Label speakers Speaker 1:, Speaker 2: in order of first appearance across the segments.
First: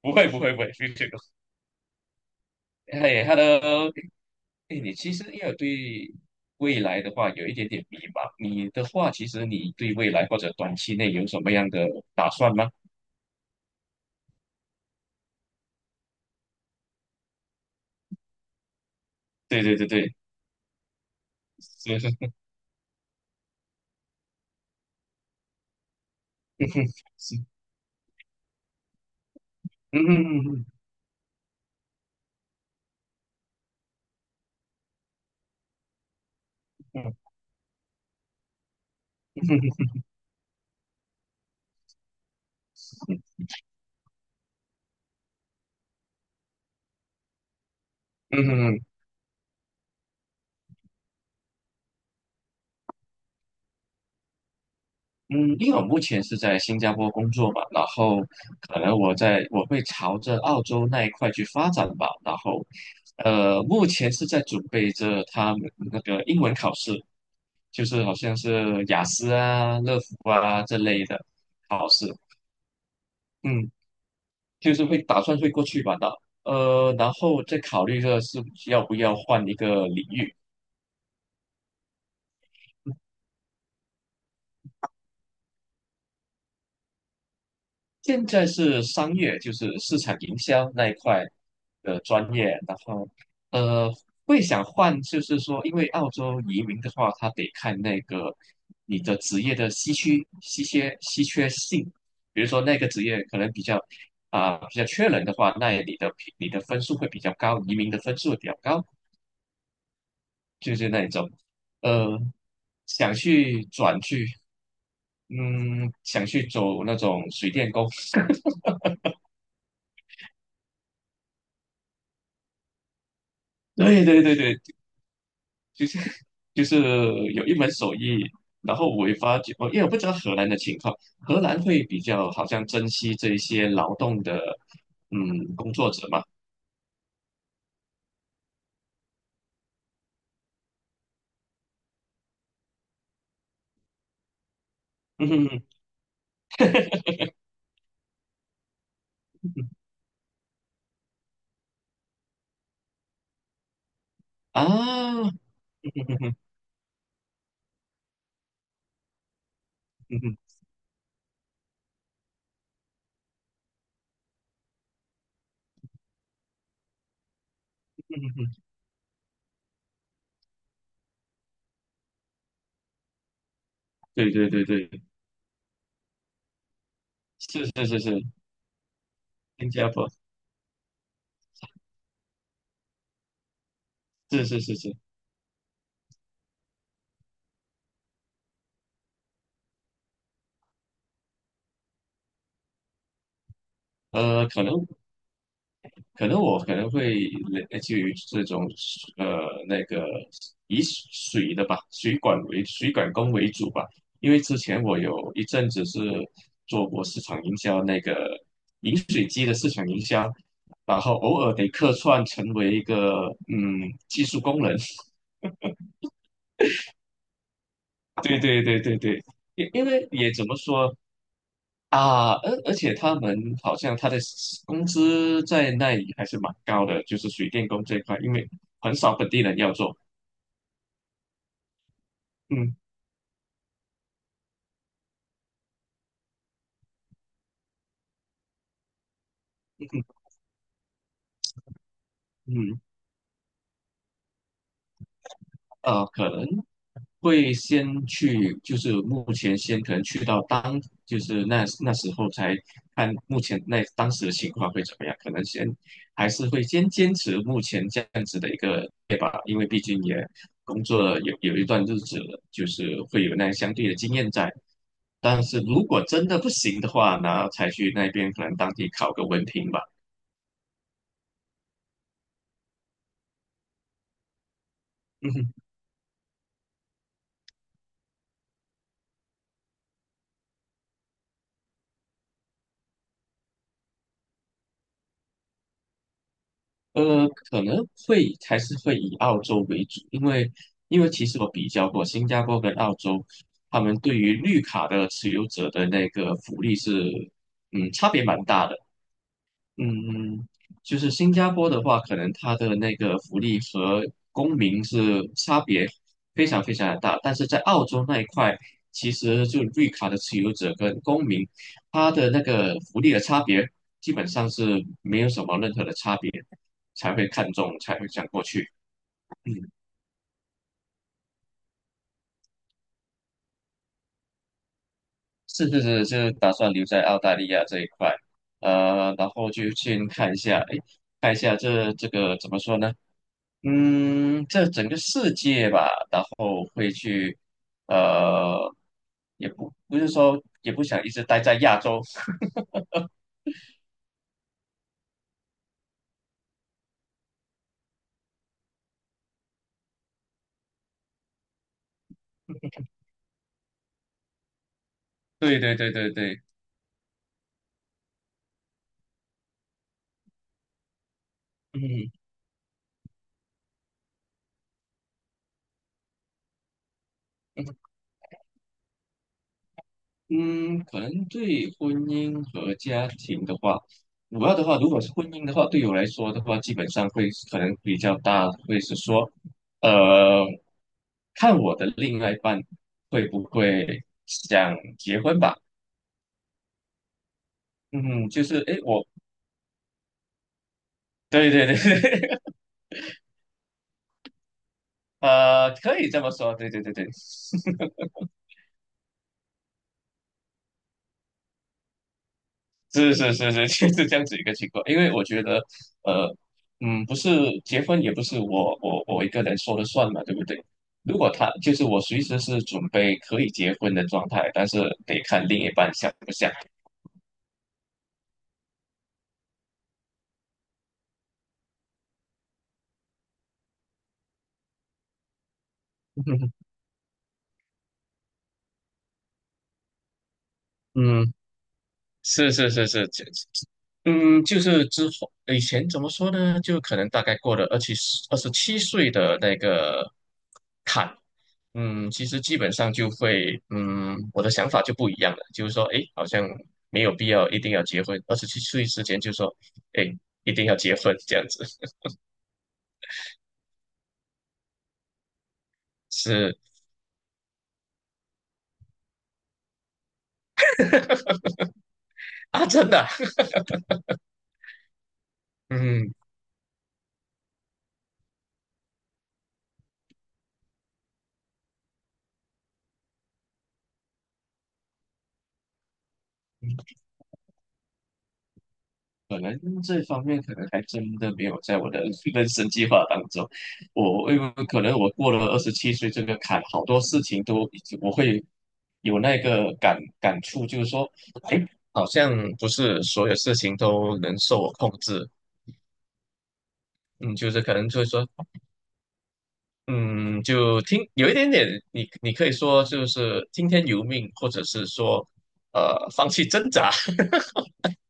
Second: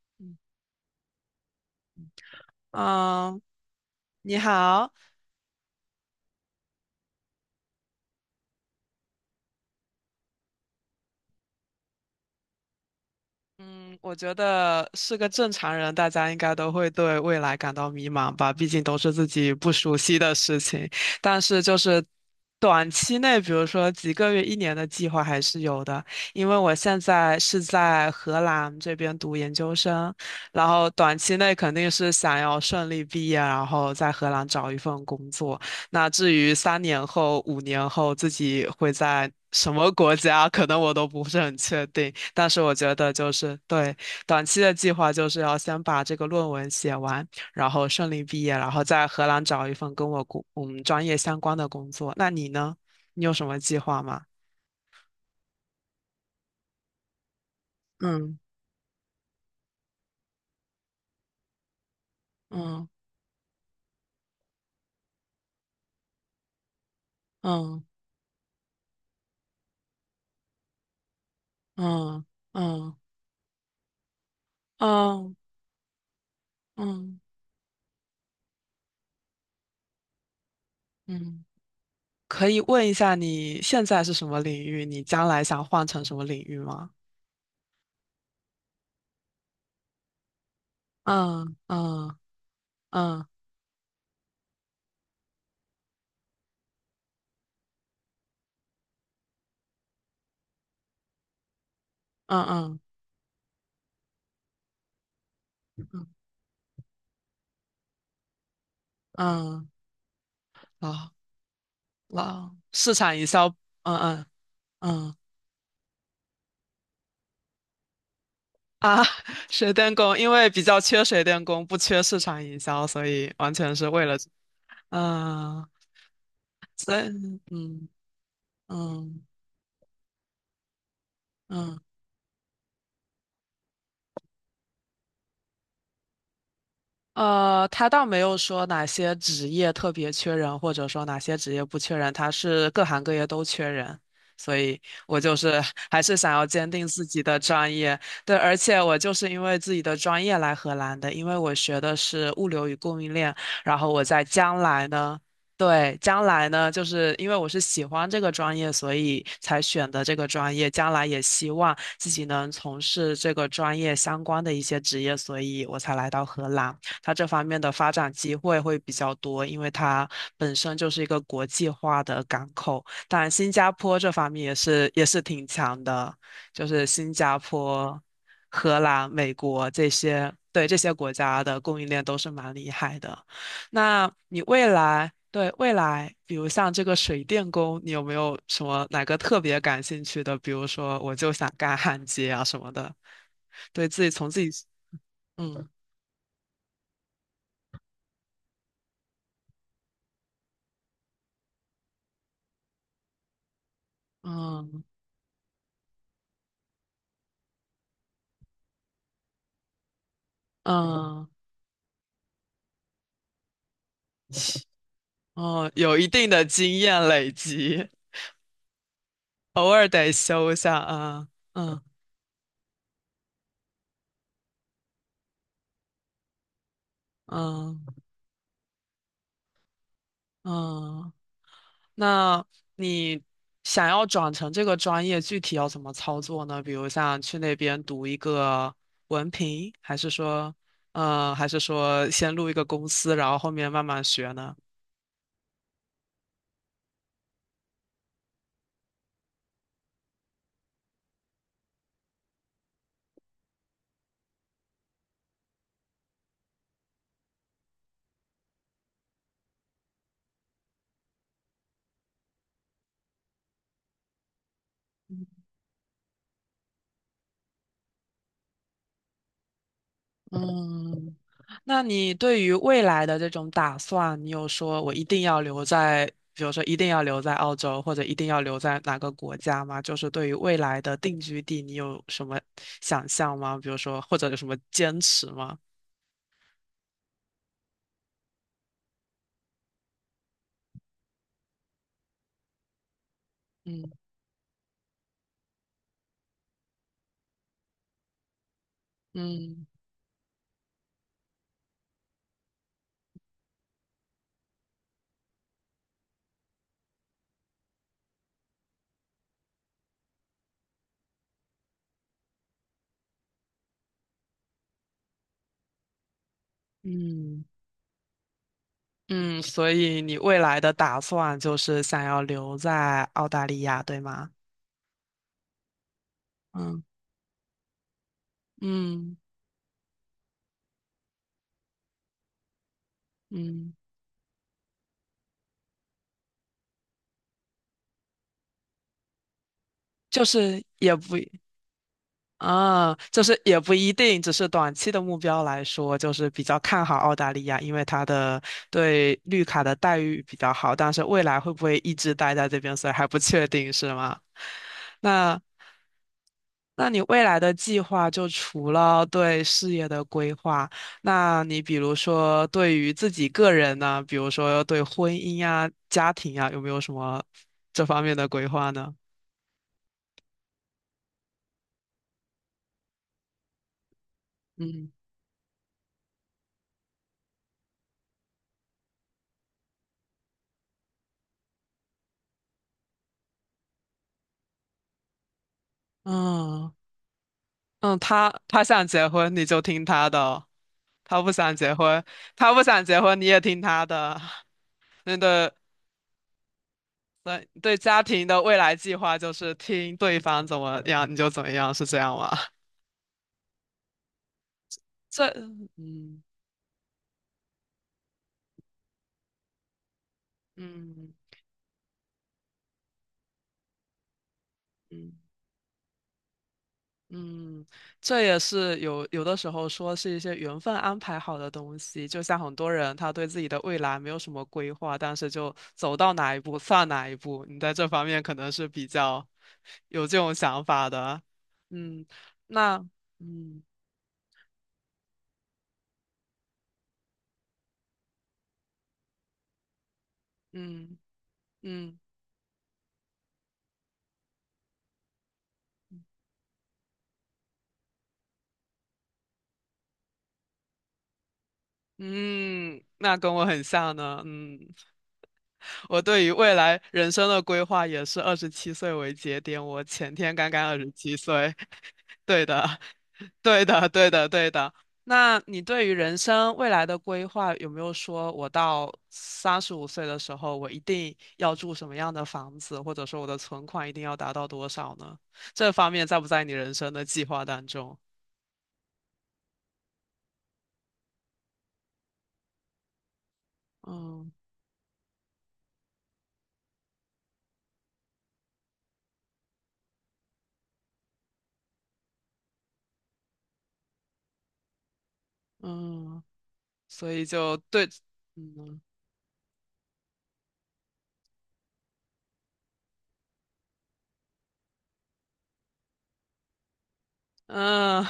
Speaker 1: 不会
Speaker 2: 嗯
Speaker 1: 不会不会，非这个。哎
Speaker 2: 嗯。
Speaker 1: ，Hello。
Speaker 2: 你
Speaker 1: 哎，你
Speaker 2: 好，
Speaker 1: 其实要有对未来的话有一点点迷茫。你的话，其实你对未来或者短期内有什么样的打算吗？
Speaker 2: 嗯，我觉得是个正常人，大家应该都会对未来感到迷茫吧，毕竟都是自己
Speaker 1: 对
Speaker 2: 不
Speaker 1: 对对
Speaker 2: 熟
Speaker 1: 对。
Speaker 2: 悉的事情。但是就
Speaker 1: 是
Speaker 2: 是
Speaker 1: 是。
Speaker 2: 短期内，比如说几个月、一年的计划还是有的，因为
Speaker 1: 嗯
Speaker 2: 我现
Speaker 1: 是。
Speaker 2: 在是在荷兰这边读研究
Speaker 1: 嗯
Speaker 2: 生，
Speaker 1: 嗯
Speaker 2: 然
Speaker 1: 嗯
Speaker 2: 后短期内肯定是想要顺利毕业，然后在荷兰找一份工作。那至于三年
Speaker 1: 嗯
Speaker 2: 后、5年后自己会在什
Speaker 1: 嗯
Speaker 2: 么国家，可能我都不是很确定。但是我觉得就是对短期的计划，就是要先把这个论文写完，然后顺利
Speaker 1: 嗯
Speaker 2: 毕业，然后
Speaker 1: 嗯
Speaker 2: 在荷兰找一份跟我们专业相关的工作。那你呢？你有什么计划吗？
Speaker 1: 嗯。因为我目前是在新加坡工作嘛，然后
Speaker 2: 嗯
Speaker 1: 可能我会朝着澳洲那一块去发展吧。然后
Speaker 2: 嗯
Speaker 1: 目前是在准备着他们那个英文考试，
Speaker 2: 嗯
Speaker 1: 就是好像是雅思啊、乐福啊这类的考试。
Speaker 2: 嗯嗯
Speaker 1: 嗯，就是会打
Speaker 2: 嗯
Speaker 1: 算会过去吧的。然
Speaker 2: 嗯
Speaker 1: 后再考虑着是要不要换一个领域。
Speaker 2: 嗯。可以问一下你现在是什么领域？你将来想换成什么领域吗？
Speaker 1: 现在是商业，就是市场营销那一块
Speaker 2: 嗯
Speaker 1: 的
Speaker 2: 嗯
Speaker 1: 专业。然后
Speaker 2: 嗯
Speaker 1: 呃，会想换，就是说，因为澳洲移民的话，他得看那个你的职业的稀缺性，
Speaker 2: 嗯
Speaker 1: 比如说那
Speaker 2: 嗯
Speaker 1: 个职业可能比较缺人的话，那
Speaker 2: 嗯
Speaker 1: 你的分数会比较高，移民的分数会比较高。
Speaker 2: 嗯，
Speaker 1: 就是那一
Speaker 2: 老
Speaker 1: 种。呃，
Speaker 2: 老市
Speaker 1: 想
Speaker 2: 场营销，
Speaker 1: 去
Speaker 2: 嗯
Speaker 1: 转
Speaker 2: 嗯
Speaker 1: 去。
Speaker 2: 嗯。
Speaker 1: 嗯，想去走那种水电工。
Speaker 2: 啊，水电工，因为比较缺水电工，不缺市场营销，所以完全是为
Speaker 1: 对
Speaker 2: 了，
Speaker 1: 对对对。
Speaker 2: 嗯，
Speaker 1: 就是
Speaker 2: 所以
Speaker 1: 有一门
Speaker 2: 嗯
Speaker 1: 手艺，然后我也
Speaker 2: 嗯
Speaker 1: 发觉，因为我不知道荷兰的情况，荷兰
Speaker 2: 嗯。
Speaker 1: 会比较好像珍惜这一些劳动的，嗯，工作者嘛。
Speaker 2: 呃，他倒没有说哪些职业特别缺人，或者说哪些职业不缺人，他是各行各业都缺人，所以 我
Speaker 1: 嗯
Speaker 2: 就
Speaker 1: 哼
Speaker 2: 是
Speaker 1: 哼。
Speaker 2: 还是想要坚定自己的专业。对，而且我就是因为自己的专业来荷兰的，因为我学的是物流与供应链，然后我在 将
Speaker 1: 啊，
Speaker 2: 来呢，
Speaker 1: 嗯
Speaker 2: 对，
Speaker 1: 哼
Speaker 2: 将
Speaker 1: 哼。
Speaker 2: 来呢，就是因为我是喜欢这个专业，所以才选的这
Speaker 1: 嗯
Speaker 2: 个
Speaker 1: 哼。
Speaker 2: 专业，将来也希望自己能从事这个专业相关的一些职业，所以我才来到荷兰。它这方面的发展
Speaker 1: 嗯哼
Speaker 2: 机会
Speaker 1: 哼。
Speaker 2: 会比较多，因为它本身就是一个国际化的港口。当然，新加坡这
Speaker 1: 对
Speaker 2: 方面
Speaker 1: 对
Speaker 2: 也
Speaker 1: 对对。
Speaker 2: 是也是挺强的，就是新加
Speaker 1: 是是是
Speaker 2: 坡、
Speaker 1: 是。
Speaker 2: 荷兰、美国
Speaker 1: 新
Speaker 2: 这
Speaker 1: 加坡。
Speaker 2: 些，对这些国家的供应链都是蛮厉害的。那你
Speaker 1: 是是
Speaker 2: 未
Speaker 1: 是是。
Speaker 2: 来，对，未来，比如像这个水电工，你有没有什么哪个特别感兴趣的？比如说，我就想干焊接啊什么的，对自己从自
Speaker 1: 呃，可
Speaker 2: 己，
Speaker 1: 能
Speaker 2: 嗯
Speaker 1: 可能我可能会类基于这种呃那个以水的吧，水管为水管工为主吧。因为之前
Speaker 2: 嗯
Speaker 1: 我有一阵子是做过市场营销，那个饮水机的市场营销，然后
Speaker 2: 嗯。
Speaker 1: 偶尔得客串成为一个技术工人。
Speaker 2: 哦，有一定的经验累积，
Speaker 1: 对对对对对。
Speaker 2: 偶
Speaker 1: 因因
Speaker 2: 尔
Speaker 1: 为
Speaker 2: 得
Speaker 1: 也怎
Speaker 2: 修一
Speaker 1: 么
Speaker 2: 下
Speaker 1: 说。
Speaker 2: 啊。嗯
Speaker 1: 啊，而且他们好像他的 工资在那里还是蛮高的，就是水电
Speaker 2: 嗯
Speaker 1: 工这一块，因为很少本地人要做。
Speaker 2: 嗯。那
Speaker 1: 嗯
Speaker 2: 你想要转成这个专业，具体要怎么操作呢？比如像去那边读一个文凭，还
Speaker 1: 嗯
Speaker 2: 是说，呃，还是说先入一个
Speaker 1: 嗯。
Speaker 2: 公司，然后后面慢慢学呢？
Speaker 1: 可能。会先去，就是目前先可能去到当，就是那时候才看目前那当时的情况会怎么样，可能先还是会先坚持目前这样子的一个对吧，因为毕竟也工作了有一段日子了，就是会有那相对的经验在。但是如果真的不行的话，然后才去那边可能当地考个文凭吧。
Speaker 2: 嗯。那你对于未来的这种打算，你有说我一定要留在，比如说一定要留在澳洲，或者一定要留在哪个国家吗？就是对于未来的定居地，你有什么想象吗？比如说，或者有什么坚持吗？
Speaker 1: 可能会还是会以澳洲为主。因为其实我比较过新加坡跟澳洲，他们
Speaker 2: 嗯
Speaker 1: 对于绿卡的持有者的那个福利是，嗯，差别蛮大的。
Speaker 2: 嗯
Speaker 1: 嗯，嗯。就是新加坡的话，可能它的那个福利和公民是差别非常非常的大。但是在澳洲那一块，其实就绿卡的持有者跟公民，他的那个福利的差别基本上是没有什么任何的差别，才会
Speaker 2: 嗯
Speaker 1: 看中，才会想过去。
Speaker 2: 嗯。
Speaker 1: 嗯，
Speaker 2: 所以你未来的打算就是想要留在澳大利亚，对吗？
Speaker 1: 是是是。就打算
Speaker 2: 嗯
Speaker 1: 留在澳大利亚这一块。
Speaker 2: 嗯
Speaker 1: 然后就先看一下。哎，看一下这个怎么说呢？
Speaker 2: 嗯，
Speaker 1: 嗯，这整个世界吧，然后会去。呃，也不是
Speaker 2: 就
Speaker 1: 说
Speaker 2: 是
Speaker 1: 也不
Speaker 2: 也
Speaker 1: 想一
Speaker 2: 不。
Speaker 1: 直待在亚洲。
Speaker 2: 啊，就是也不一定，只是短期的目标来说，就是比较看好澳大利亚，因为它的对绿卡的待遇比较好，但是未来会不会一直待在这边，所以还不确定，是吗？那
Speaker 1: 对对对对对。
Speaker 2: 那你未来的计划，就除了对事业的规划，那你比如
Speaker 1: 嗯
Speaker 2: 说对于自己个人呢，比如说对婚姻呀、家庭呀，有没有什么这方面的规划呢？
Speaker 1: 嗯。可能对婚姻和家庭的话，主要的话，如
Speaker 2: 嗯
Speaker 1: 果是婚姻的话，对我来说的话，基本上会可能比较大，会是说，呃，看我的另外一半会不会想结婚吧。
Speaker 2: 嗯。嗯，
Speaker 1: 嗯，
Speaker 2: 他
Speaker 1: 就是
Speaker 2: 他
Speaker 1: 诶，
Speaker 2: 想
Speaker 1: 我
Speaker 2: 结婚你就听他的哦，他不
Speaker 1: 对
Speaker 2: 想
Speaker 1: 对
Speaker 2: 结婚，
Speaker 1: 对。
Speaker 2: 他不想结婚你也听他的。那对
Speaker 1: 可以这么说。对对对对。
Speaker 2: 对对，家庭的未来计划就是听对方怎么样你就怎么样，是这样吗？
Speaker 1: 是是是是。就是这样子一个情 况。因为我
Speaker 2: 这
Speaker 1: 觉得，
Speaker 2: 嗯
Speaker 1: 呃，不是结婚也不是我一个人说了算嘛，对不对？
Speaker 2: 嗯
Speaker 1: 如果他就是我随时是准备可以结婚的状态，但是
Speaker 2: 嗯。
Speaker 1: 得看另一半想不想。
Speaker 2: 嗯，这也是有的时候说是一些缘分安排好的东西，就像很多人他对自己的未来没有什么规划，但是就走到哪一步 算哪一步。你在这方面可能是比较有这种想法的，
Speaker 1: 嗯。
Speaker 2: 嗯。
Speaker 1: 是是
Speaker 2: 那
Speaker 1: 是是。
Speaker 2: 嗯
Speaker 1: 就是之后以前怎么说呢？就可能大概过了二十七岁的那个
Speaker 2: 嗯
Speaker 1: 坎。
Speaker 2: 嗯
Speaker 1: 其实基本上就会，我的想法就不一样了，就是说，诶，好像没有必要一定要结婚，二十七岁之前就说，诶，一定要结婚这样子。
Speaker 2: 嗯，那跟我很像呢，嗯。我对于未
Speaker 1: 是
Speaker 2: 来人生的规划也是二十七岁为节点，我前天刚刚二十七岁。对
Speaker 1: 啊，
Speaker 2: 的，
Speaker 1: 真的啊。
Speaker 2: 对的，对的，对的。那你对于
Speaker 1: 嗯。
Speaker 2: 人生未来的规划有没有说，我到35岁的时候，我一定要住什么样的房子，或者说我的存款一定要达到多少呢？这方面在不在你人生的计划当中？
Speaker 1: 可能这方面可能还真的没有在我的 人生计划当中。
Speaker 2: 嗯
Speaker 1: 我因为可能我过了二十七岁这个坎，好多事情都已经我会有那个感触，就是说好像不是所有事情都能受我控制。
Speaker 2: 嗯，所以
Speaker 1: 嗯，就
Speaker 2: 就
Speaker 1: 是可
Speaker 2: 对，
Speaker 1: 能就是说。
Speaker 2: 嗯。
Speaker 1: 嗯，就听有一点点，你可以说就是听天由命，或者是说放弃挣扎。
Speaker 2: 嗯，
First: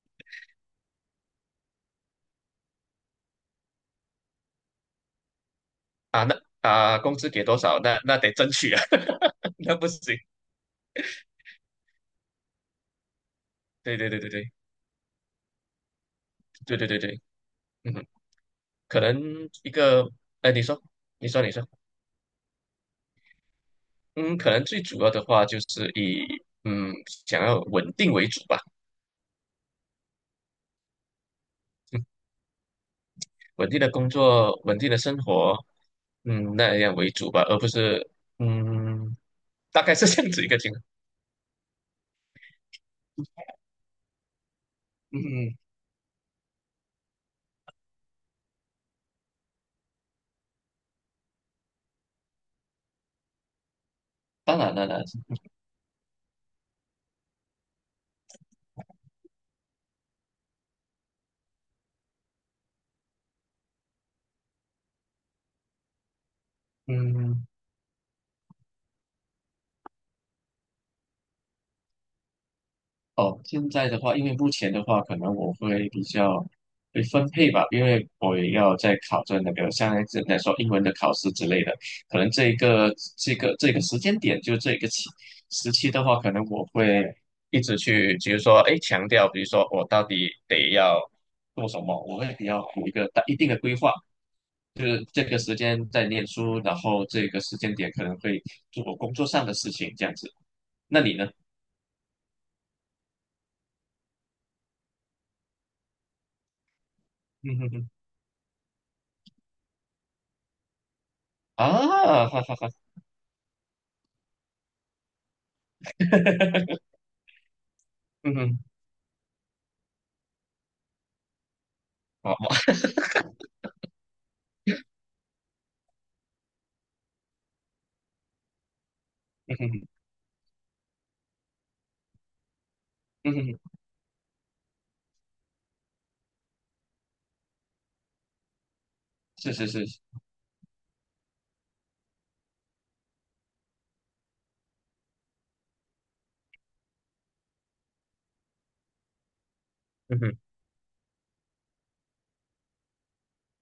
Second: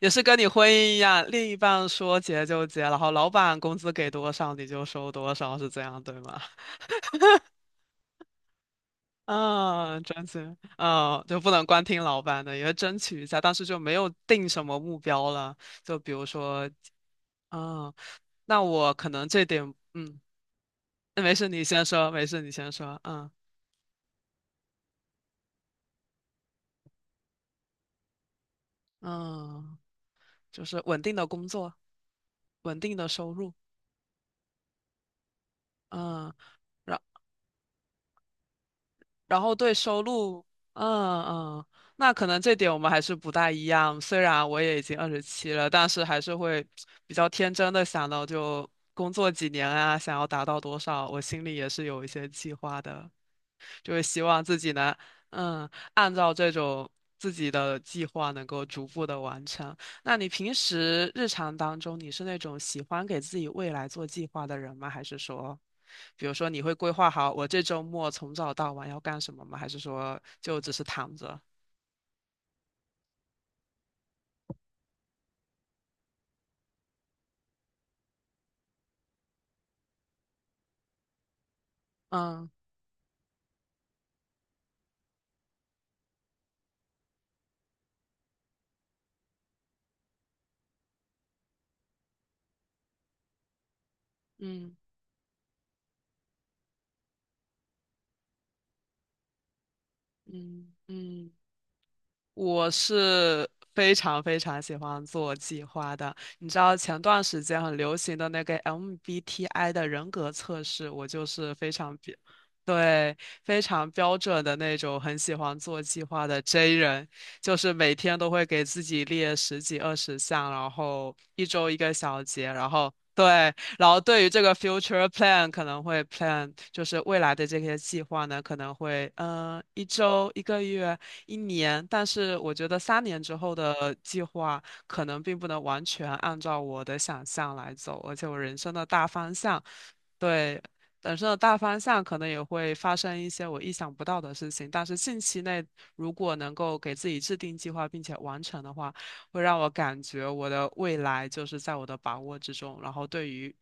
Speaker 2: 也是跟你婚姻一样，另一半说结就结，然后老板工资给多少你就收多少，是这样 对
Speaker 1: 啊，
Speaker 2: 吗？
Speaker 1: 那 啊工资给多少，那得争取啊。那不
Speaker 2: 嗯，
Speaker 1: 行。
Speaker 2: 争取，嗯，就不能光听老板的，也要争取一下，但是就没
Speaker 1: 对
Speaker 2: 有
Speaker 1: 对对对
Speaker 2: 定
Speaker 1: 对。
Speaker 2: 什么目标了。就比如说，
Speaker 1: 对对对对。
Speaker 2: 嗯，
Speaker 1: 嗯哼。
Speaker 2: 那我
Speaker 1: 可
Speaker 2: 可能这
Speaker 1: 能一
Speaker 2: 点，
Speaker 1: 个。
Speaker 2: 嗯，
Speaker 1: 哎，你说。
Speaker 2: 那
Speaker 1: 你
Speaker 2: 没
Speaker 1: 说，
Speaker 2: 事，
Speaker 1: 你
Speaker 2: 你
Speaker 1: 说。
Speaker 2: 先说，没事，你先说，嗯
Speaker 1: 嗯，可能最主要的话就是以嗯想要稳定为主吧，
Speaker 2: 嗯，就是稳定的工作，稳定的收入，
Speaker 1: 稳定的工作，稳定的生活。
Speaker 2: 嗯。
Speaker 1: 那样为主吧，而不是嗯，
Speaker 2: 然后对
Speaker 1: 大概
Speaker 2: 收
Speaker 1: 是这样
Speaker 2: 入，
Speaker 1: 子一个情况。
Speaker 2: 嗯嗯，那可能这点我们还是不大一样。虽然我也已经二十七
Speaker 1: 嗯，
Speaker 2: 了，但是还是会比较天真的想到，就工作几年啊，想要达到多少，我心里也是有一些计划的，就是希望自
Speaker 1: 当
Speaker 2: 己
Speaker 1: 然了，
Speaker 2: 能，
Speaker 1: 当然。
Speaker 2: 嗯，按照这种自己的计划能够逐步的完成。那你平时日常当中，你是那种喜欢给自己未来做计划的人吗？还是说？比如说，你会规划好
Speaker 1: 嗯。
Speaker 2: 我这周末从早到晚要干什么吗？还是说就只是躺着？
Speaker 1: 哦，现在的话，因为目前的话，可能我会比较会分配吧，因为我也要在考证那个像来说英文的考试之类的，可能
Speaker 2: 嗯
Speaker 1: 这个时间点，就这个时期的话，可能我会一直去，比如说，哎，强调，比如说我到底得要做什么，我会比较有一个一定的规划，
Speaker 2: 嗯
Speaker 1: 就是这个时间在念书，然后这个时间点可能会做工作上的事情，这样子。
Speaker 2: 嗯
Speaker 1: 那你呢？
Speaker 2: 嗯。我是非常非常喜欢做计划的。你知道前段时间很 流行的那个 MBTI 的人格测试，我就是非常标，
Speaker 1: 啊，哈哈哈。
Speaker 2: 对，非常标准的那种，很喜欢做计划的 J 人。就是每天都
Speaker 1: 嗯
Speaker 2: 会
Speaker 1: 哼。
Speaker 2: 给自己列十几二十项，然后一周一个小
Speaker 1: 好，
Speaker 2: 节，
Speaker 1: 好。
Speaker 2: 然后对，然后对于这个 future plan 可能会 plan 就是未来的这些计划呢，可能会
Speaker 1: 嗯
Speaker 2: 一
Speaker 1: 哼。
Speaker 2: 周、一个月、一年，但是我觉得三年
Speaker 1: 嗯
Speaker 2: 之后
Speaker 1: 哼。
Speaker 2: 的计划可能并不能完全按照我的想象来走，而且我人生的大方
Speaker 1: 是
Speaker 2: 向，
Speaker 1: 是是。
Speaker 2: 对。人生的大方向可能也会发生一些我意想不到的事情，但是近期内如果能够给自己制定计划并且完成的话，会让我感
Speaker 1: 嗯
Speaker 2: 觉
Speaker 1: 哼。
Speaker 2: 我的未来就是在我的把握之中。然后对于，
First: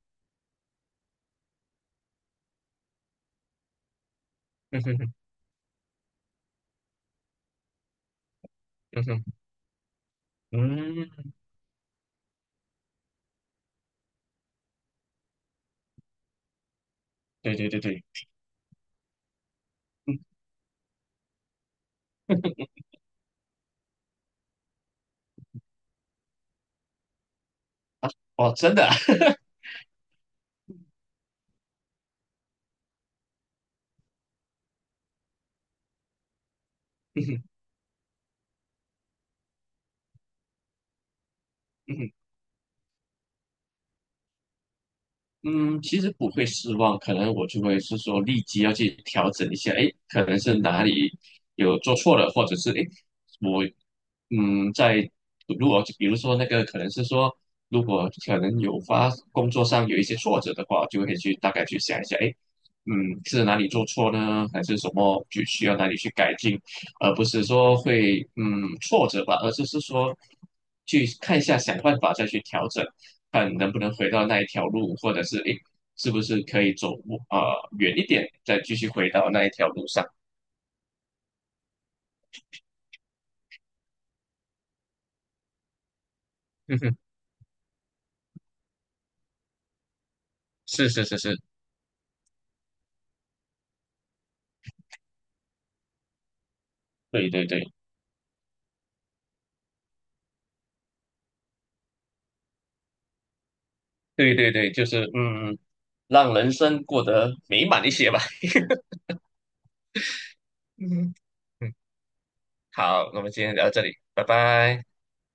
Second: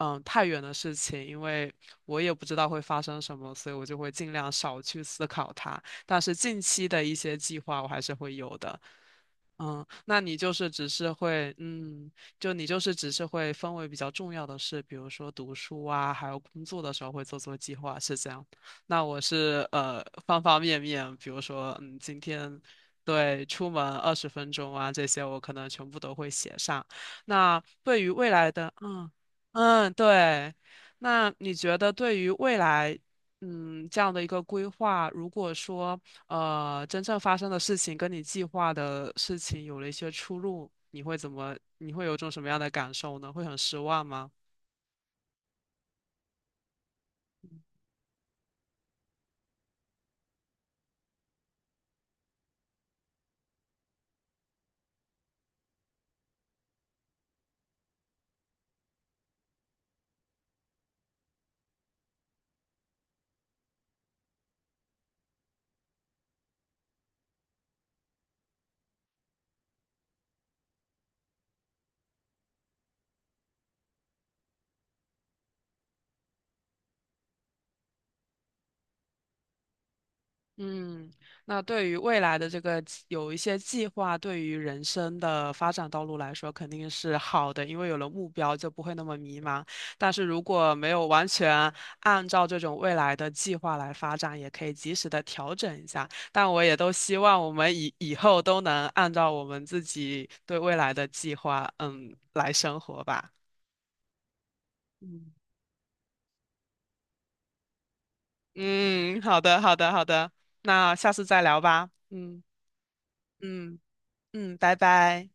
Speaker 2: 嗯，太远的事情，因为我也不知道会发生什么，所以我就会尽量
Speaker 1: 嗯
Speaker 2: 少去
Speaker 1: 哼。
Speaker 2: 思考它。但是近期的一些计划，我还是会有的。
Speaker 1: 嗯哼。
Speaker 2: 嗯，那你就是只是
Speaker 1: 嗯，
Speaker 2: 会，嗯，就你就是只是会分为比较重要的事，比如说读书啊，还有工作的时候会做做
Speaker 1: 对对
Speaker 2: 计
Speaker 1: 对
Speaker 2: 划，
Speaker 1: 对。
Speaker 2: 是这样。那我是呃
Speaker 1: 嗯。
Speaker 2: 方方面面，比如说，嗯，今天对，出门20分钟啊，这些我可能全部都会写上。那对于未来
Speaker 1: 哦，
Speaker 2: 的，
Speaker 1: 真的啊。
Speaker 2: 嗯 嗯，对，那你觉得对于未来，嗯，这样的一个规划，如果说呃真正
Speaker 1: 嗯
Speaker 2: 发
Speaker 1: 哼。
Speaker 2: 生的事情跟你计划的事情有了一些出入，你会怎么？你
Speaker 1: 嗯
Speaker 2: 会
Speaker 1: 哼。
Speaker 2: 有种什么样的感受呢？会很失望吗？
Speaker 1: 嗯，其实不会失望，可能我就会是说立即要去调整一下。诶，可能是哪里有做错了，或者是诶，我嗯，在如果比如说那个可能是说，如果可能工作上有一些挫折的话，就会去大概去想一下，诶，嗯，是哪里做错呢？还是什么就需要哪里去改进，而不是说会挫折吧，而是说去看一下想办法再去调整。看能不能回到那一条路，或者是诶，是不是可以走呃远一点，再继续回到那一条路上。
Speaker 2: 嗯，那对于未来的这个有一些计划，对于人生的发展道路来说，肯
Speaker 1: 嗯
Speaker 2: 定
Speaker 1: 哼。
Speaker 2: 是好的，因为有了目标就不会那么迷茫。但是如果
Speaker 1: 是
Speaker 2: 没
Speaker 1: 是
Speaker 2: 有
Speaker 1: 是
Speaker 2: 完
Speaker 1: 是。
Speaker 2: 全按照这种未来的计划来发展，也可以及时的调整一下。但我也都希
Speaker 1: 对
Speaker 2: 望
Speaker 1: 对
Speaker 2: 我
Speaker 1: 对
Speaker 2: 们以后都能按照我们自己对未来的计划，嗯，来生活吧。
Speaker 1: 对对对。就是
Speaker 2: 嗯
Speaker 1: 让人生过得美满一些吧。
Speaker 2: 嗯，好的，好的，好的，
Speaker 1: 嗯
Speaker 2: 那下
Speaker 1: 哼。
Speaker 2: 次再聊
Speaker 1: 嗯，
Speaker 2: 吧。嗯
Speaker 1: 好，那我们今天聊到
Speaker 2: 嗯
Speaker 1: 这里，拜
Speaker 2: 嗯，拜
Speaker 1: 拜。
Speaker 2: 拜。